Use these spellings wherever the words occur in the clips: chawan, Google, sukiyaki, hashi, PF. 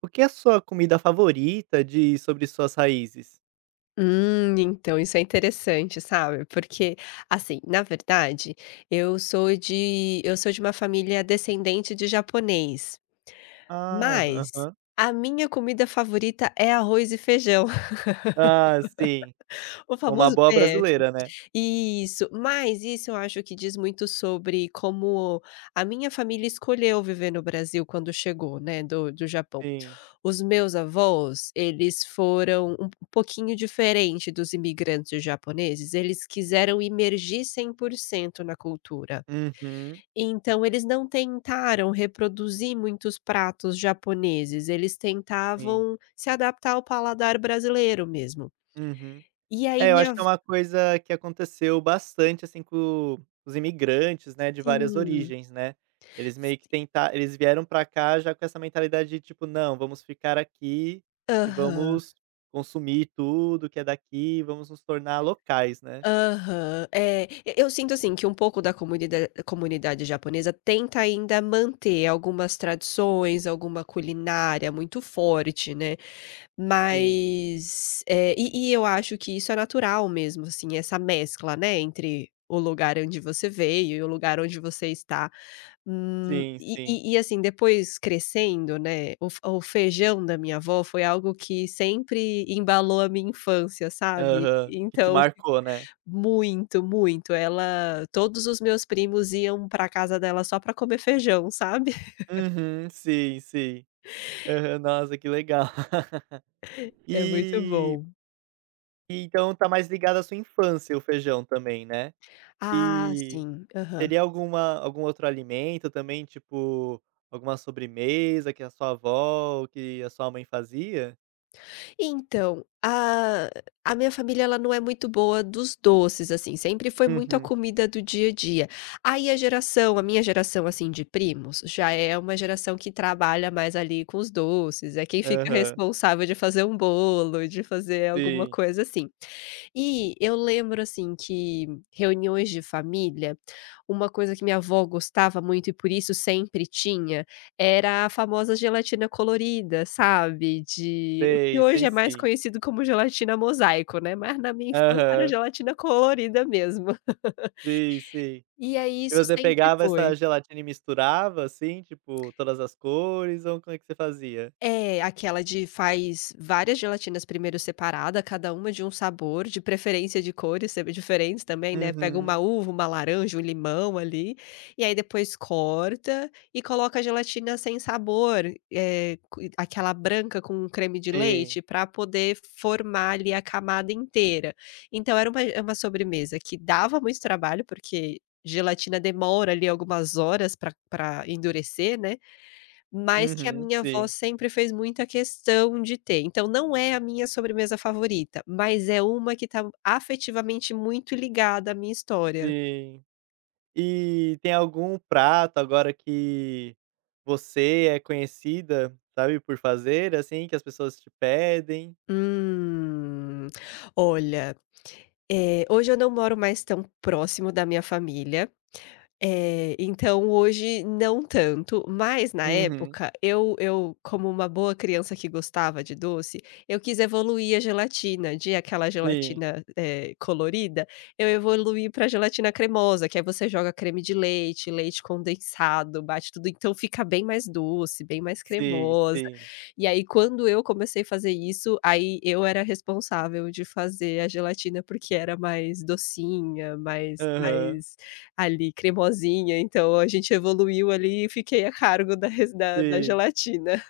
O que é a sua comida favorita? Diz sobre suas raízes. Então isso é interessante, sabe, porque, assim, na verdade, eu sou de uma família descendente de japonês, Ah, mas aham. a minha comida favorita é arroz e feijão, Ah, sim. o Uma famoso boa PF. brasileira, né? Isso, mas isso eu acho que diz muito sobre como a minha família escolheu viver no Brasil quando chegou, né, do Japão. Sim. Os meus avós, eles foram um pouquinho diferente dos imigrantes japoneses, eles quiseram imergir 100% na cultura. Uhum. Então eles não tentaram reproduzir muitos pratos japoneses, eles Sim. tentavam se adaptar ao paladar brasileiro mesmo. Uhum. E aí É, eu acho minha que é v uma coisa que aconteceu bastante, assim, com os imigrantes, né, de várias sim. origens, né? Eles meio que tentaram. Eles vieram pra cá já com essa mentalidade de tipo: "Não, vamos ficar aqui e Aham. vamos consumir tudo que é daqui, vamos nos tornar locais", né? Aham, é, e eu sinto assim que um pouco da comunidade japonesa tenta ainda manter algumas tradições, alguma culinária muito forte, né, Sim. mas, e eu acho que isso é natural mesmo, assim, essa mescla, né, entre o lugar onde você veio e o lugar onde você está. Hum, Sim, e sim. e e assim, depois crescendo, né, o feijão da minha avó foi algo que sempre embalou a minha infância, sabe. Aham, que te Então marcou, né? muito, muito. Ela Todos os meus primos iam pra casa dela só pra comer feijão, sabe. Uhum, sim, sim. Aham, nossa, que legal. É muito E bom. e então tá mais ligado à sua infância o feijão também, né? Ah, E sim. Aham. teria algum outro alimento também, tipo, alguma sobremesa que a sua avó ou que a sua mãe fazia? Então, a minha família, ela não é muito boa dos doces, assim, sempre foi muito a Uhum. comida do dia a dia. Aí a minha geração, assim, de primos, já é uma geração que trabalha mais ali com os doces, é quem fica Aham, responsável de fazer um bolo, de fazer alguma sim. coisa assim. E eu lembro, assim, que reuniões de família, uma coisa que minha avó gostava muito e por isso sempre tinha, era a famosa gelatina colorida, sabe, de o que Sei, hoje sei é mais sim. conhecido como gelatina mosaico, né, mas na minha infância era Aham, gelatina colorida mesmo. sim, sim. E aí E isso você sempre pegava foi. essa gelatina e misturava, assim, tipo, todas as cores ou como é que você fazia? É, aquela de faz várias gelatinas primeiro separada, cada uma de um sabor, de preferência de cores se diferentes também, né, pega uma Uhum. uva, uma laranja, um limão ali, e aí depois corta e coloca a gelatina sem sabor, é co aquela branca com creme de Sim. leite para poder formar ali a camada inteira. Então era uma é uma sobremesa que dava muito trabalho, porque gelatina demora ali algumas horas para pra endurecer, né. Mas que a Uhum. minha avó Sim, sempre fez muita questão de ter. Então não é a minha sobremesa favorita, mas é uma que está afetivamente muito ligada à minha história. sim. E tem algum prato agora que você é conhecida, sabe, por fazer, assim, que as pessoas te pedem? Hum, Olha, hoje eu não moro mais tão próximo da minha família. É, então hoje não tanto, mas na Uhum. época eu, como uma boa criança que gostava de doce, eu quis evoluir a gelatina, de aquela Sim, gelatina, colorida, eu evoluí para gelatina cremosa, que aí você joga creme de leite, leite condensado, bate tudo, então fica bem mais doce, bem mais sim, cremosa. sim. E aí quando eu comecei a fazer isso, aí eu era responsável de fazer a gelatina, porque era mais docinha, mais Aham. mais ali, cremosinha, então a gente evoluiu ali e fiquei a cargo da res da da Sim. gelatina.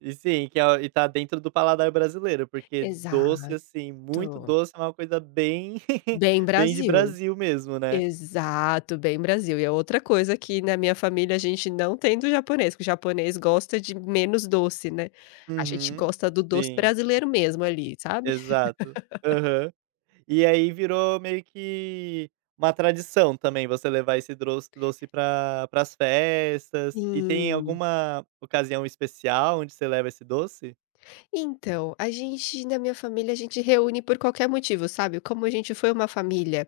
E sim, que é e tá dentro do paladar brasileiro, porque doce, Exato. assim, muito doce é uma coisa bem Bem bem de Brasil. Brasil mesmo, né? Exato, bem Brasil. E é outra coisa que na minha família a gente não tem do japonês, porque o japonês gosta de menos doce, né. A gente Uhum. gosta do doce Sim, brasileiro mesmo ali, sabe. exato. Aham. E aí virou meio que uma tradição também você levar esse doce pra para as festas. E tem Sim. alguma ocasião especial onde você leva esse doce? Então, a gente na minha família, a gente reúne por qualquer motivo, sabe. Como a gente foi uma família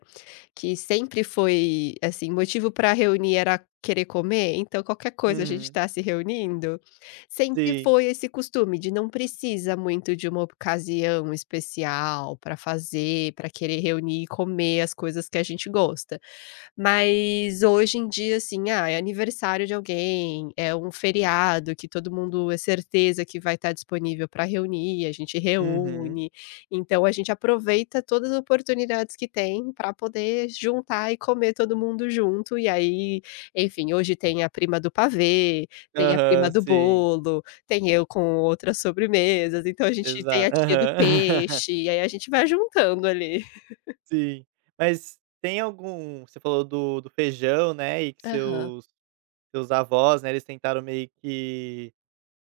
que sempre foi, assim, motivo para reunir era querer comer, então qualquer coisa a gente Uhum. está se reunindo, sempre Sim. foi esse costume de não precisa muito de uma ocasião especial para fazer, para querer reunir e comer as coisas que a gente gosta. Mas hoje em dia, assim, ah, é aniversário de alguém, é um feriado que todo mundo é certeza que vai estar disponível para reunir, a gente Uhum. reúne. Então a gente aproveita todas as oportunidades que tem para poder juntar e comer todo mundo junto, e aí, enfim, hoje tem a prima do pavê, tem a prima Aham, do sim. bolo, tem eu com outras sobremesas, então a gente tem a Exato, tia do aham. peixe, e aí a gente vai juntando ali. Sim. Mas tem algum você falou do feijão, né, e que Aham. seus avós, né, eles tentaram meio que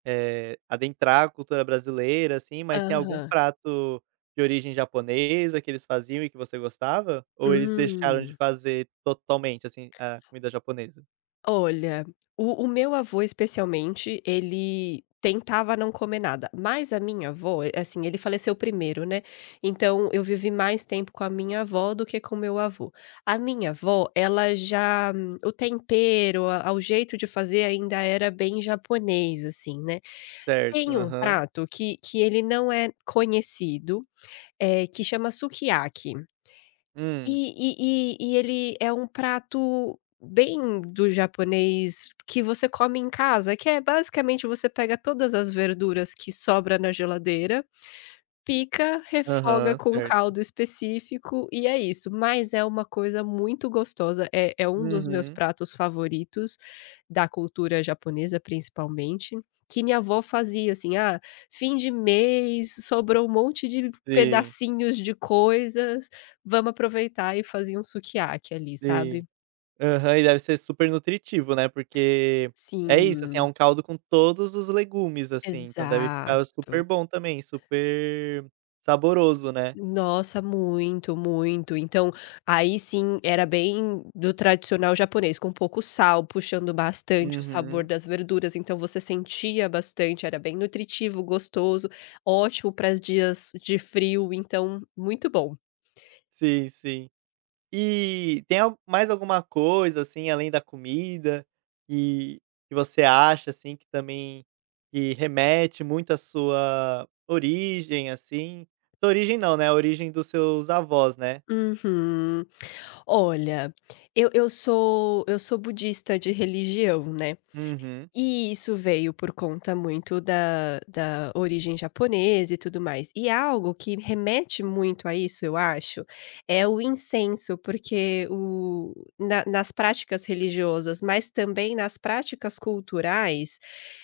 Adentrar a cultura brasileira, assim, mas tem algum Aham. prato de origem japonesa que eles faziam e que você gostava? Ou eles deixaram de Hum. fazer totalmente, assim, a comida japonesa? Olha, o meu avô especialmente, ele tentava não comer nada, mas a minha avó, assim, ele faleceu primeiro, né, então eu vivi mais tempo com a minha avó do que com meu avô. A minha avó, ela já o tempero, a o jeito de fazer ainda era bem japonês, assim, né. Certo, Tem um aham. prato que ele não é conhecido, que chama sukiyaki. Hum. E ele é um prato bem do japonês que você come em casa, que é basicamente você pega todas as verduras que sobra na geladeira, pica, refoga Aham, com um certo. caldo específico e é isso, mas é uma coisa muito gostosa, é um dos meus Uhum. pratos favoritos, da cultura japonesa principalmente, que minha avó fazia assim: "Ah, fim de mês, sobrou um monte de Sim, pedacinhos de coisas, vamos aproveitar", e fazia um sukiyaki ali, sim. sabe. Aham, e deve ser super nutritivo, né, porque é isso, assim, é Sim, um caldo com todos os legumes, assim, então deve ficar super exato. bom também, super saboroso, né? Nossa, muito, muito. Então, aí sim era bem do tradicional japonês, com pouco sal, puxando bastante o sabor Uhum. das verduras, então você sentia bastante, era bem nutritivo, gostoso, ótimo para dias de frio, então muito bom. Sim, sim. E tem al mais alguma coisa, assim, além da comida, que que você acha, assim, que também que remete muito à sua origem, assim? Sua origem não, né, a origem dos seus avós, né? Uhum. Olha, eu sou budista de religião, né. Uhum. E isso veio por conta muito da origem japonesa e tudo mais. E algo que remete muito a isso, eu acho, é o incenso, porque o na nas práticas religiosas, mas também nas práticas culturais,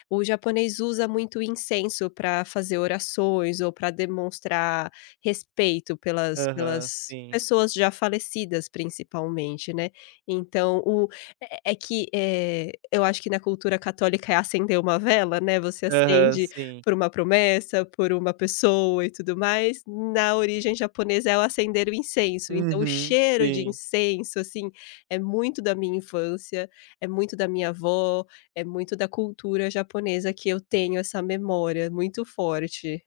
o japonês usa muito incenso para fazer orações ou para demonstrar respeito pelas Aham, pelas sim. pessoas já falecidas, principalmente, né. Então o é é que, eh, eu acho que na cultura católica é acender uma vela, né, você Aham, acende sim. por uma promessa, por uma pessoa e tudo mais. Na origem japonesa é o acender o incenso, então o Uhum, cheiro de sim. incenso, assim, é muito da minha infância, é muito da minha avó, é muito da cultura japonesa que eu tenho essa memória muito forte.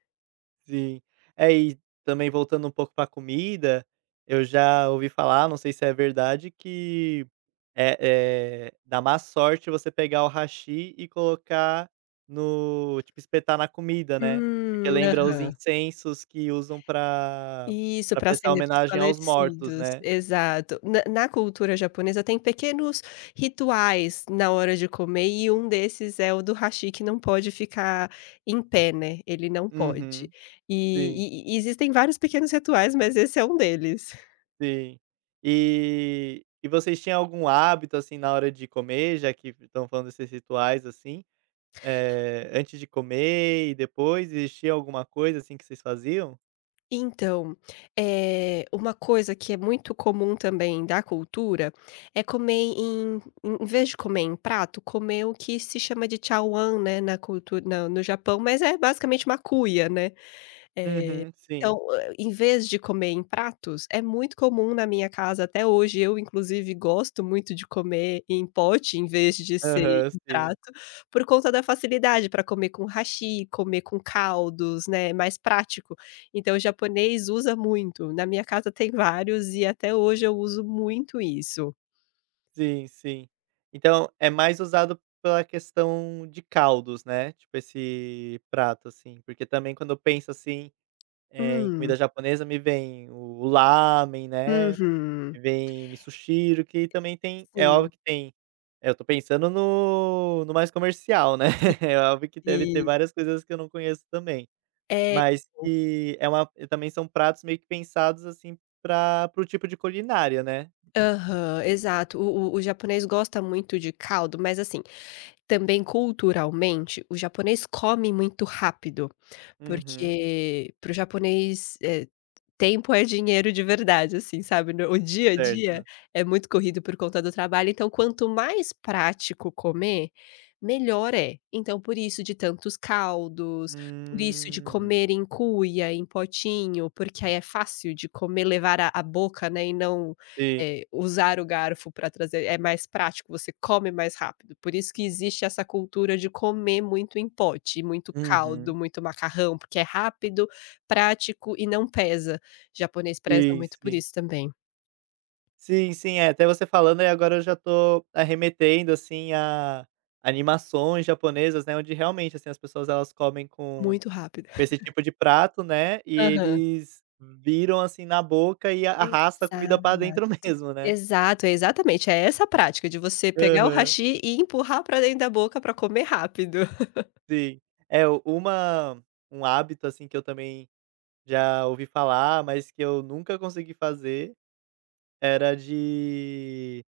Sim. É, e também voltando um pouco pra comida, eu já ouvi falar, não sei se é verdade, que é dá má sorte você pegar o hashi e colocar no tipo, espetar na comida, né, porque lembra os Aham. incensos que usam pra Isso, pra para prestar acender para os homenagem aos mortos, falecidos, né? exato. Na cultura japonesa tem pequenos rituais na hora de comer e um desses é o do hashi que não pode ficar em pé, né, ele não pode. Uhum. Sim, E existem vários pequenos rituais, mas esse é um deles. sim. E vocês tinham algum hábito, assim, na hora de comer, já que estão falando desses rituais, assim, antes de comer e depois, existia alguma coisa, assim, que vocês faziam? Então, uma coisa que é muito comum também da cultura é comer em vez de comer em prato, comer o que se chama de chawan, né, na cultura no Japão, mas é basicamente uma cuia, né. Uhum, Então, sim. Em vez de comer em pratos, é muito comum na minha casa até hoje, eu inclusive gosto muito de comer em pote em vez de ser Aham, em sim. prato, por conta da facilidade para comer com hashi, comer com caldos, né, é mais prático. Então o japonês usa muito, na minha casa tem vários e até hoje eu uso muito isso. Sim, sim. Então, é mais usado pela questão de caldos, né, tipo esse prato, assim, porque também quando eu penso, assim, em comida Hum, japonesa me vem o lamen, né, uhum, me vem misoshiro, que também tem é sim, óbvio que tem eu tô pensando no mais comercial, né, é óbvio que deve ter e várias coisas que eu não conheço também. é, Mas que é uma também são pratos meio que pensados, assim, pra para o tipo de culinária, né? aham, exato. O japonês gosta muito de caldo, mas assim, também culturalmente, o japonês come muito rápido, Uhum. porque para o japonês, tempo é dinheiro de verdade, assim, sabe, no o dia a dia Certo. é muito corrido por conta do trabalho, então quanto mais prático comer, melhor é. Então por isso de tantos caldos, por isso de Hum. comer em cuia, em potinho, porque aí é fácil de comer, levar a à boca, né, e não Sim. é, usar o garfo para trazer é mais prático, você come mais rápido. Por isso que existe essa cultura de comer muito em pote, muito caldo, Uhum. muito macarrão, porque é rápido, prático e não pesa. Japonês preza Sim, muito por sim. isso também. Sim, sim, é, até você falando, aí agora eu já tô arremetendo, assim, a animações japonesas, né, onde realmente, assim, as pessoas elas comem com Muito rápido. com esse tipo de prato, né, e Aham. eles viram, assim, na boca e arrasta a comida pra dentro Exato. mesmo, né? Exato, é exatamente, é essa prática de você pegar o Aham. hashi e empurrar para dentro da boca para comer rápido. Sim. É, u- uma um hábito, assim, que eu também já ouvi falar, mas que eu nunca consegui fazer, era de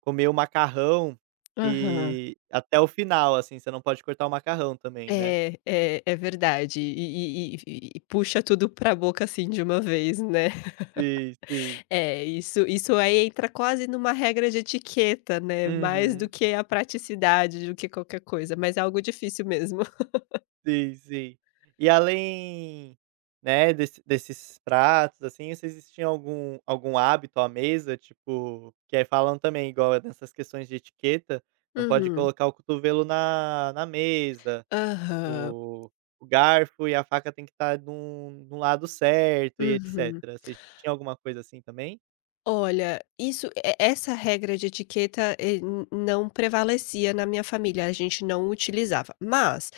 comer o macarrão Aham. e até o final, assim, você não pode cortar o macarrão também, né? É verdade. E puxa tudo pra boca, assim, de uma vez, né. Sim, sim. É, isso aí entra quase numa regra de etiqueta, né, mais do Uhum. que a praticidade, do que qualquer coisa, mas é algo difícil mesmo. Sim, sim. E além, né, desses pratos, assim, vocês tinham algum hábito à mesa, tipo que aí falam também, igual nessas questões de etiqueta, não pode Uhum. colocar o cotovelo na mesa, Aham. o o garfo e a faca tem que estar num lado certo e Uhum. etcétera. Vocês tinham alguma coisa assim também? Olha, isso e essa regra de etiqueta, n não prevalecia na minha família, a gente não utilizava. Mas,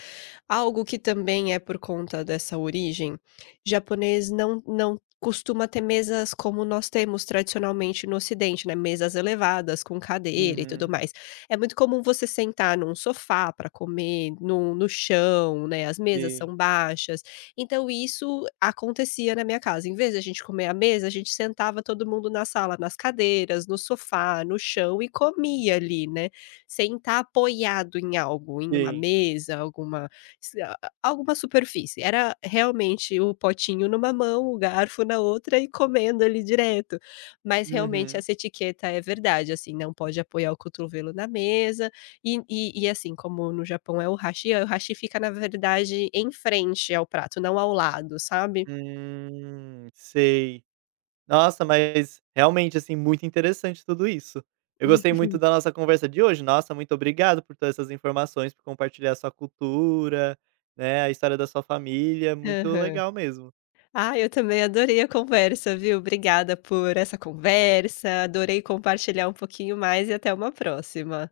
algo que também é por conta dessa origem, japonês não costuma ter mesas como nós temos tradicionalmente no ocidente, né, mesas elevadas com cadeira e tudo Uhum. mais. É muito comum você sentar num sofá para comer, no chão, né, as mesas Sim, são baixas. Então isso acontecia na minha casa. Em vez da gente comer à mesa, a gente sentava todo mundo na sala, nas cadeiras, no sofá, no chão e comia ali, né, sem tá apoiado em algo, em uma sim. mesa, alguma se a a- alguma superfície. Era realmente o potinho numa mão, o garfo na outra e comendo ali direto. Mas realmente Uhum. essa etiqueta é verdade, assim, não pode apoiar o cotovelo na mesa, e assim, como no Japão é, o hashi fica, na verdade, em frente ao prato, não ao lado, sabe. Sei. Nossa, mas realmente, assim, muito interessante tudo isso. Eu gostei muito da nossa conversa de hoje. Nossa, muito obrigado por todas essas informações, por compartilhar a sua cultura, né, a história da sua família. Muito Aham. legal mesmo. Ah, eu também adorei a conversa, viu. Obrigada por essa conversa, adorei compartilhar um pouquinho mais e até uma próxima.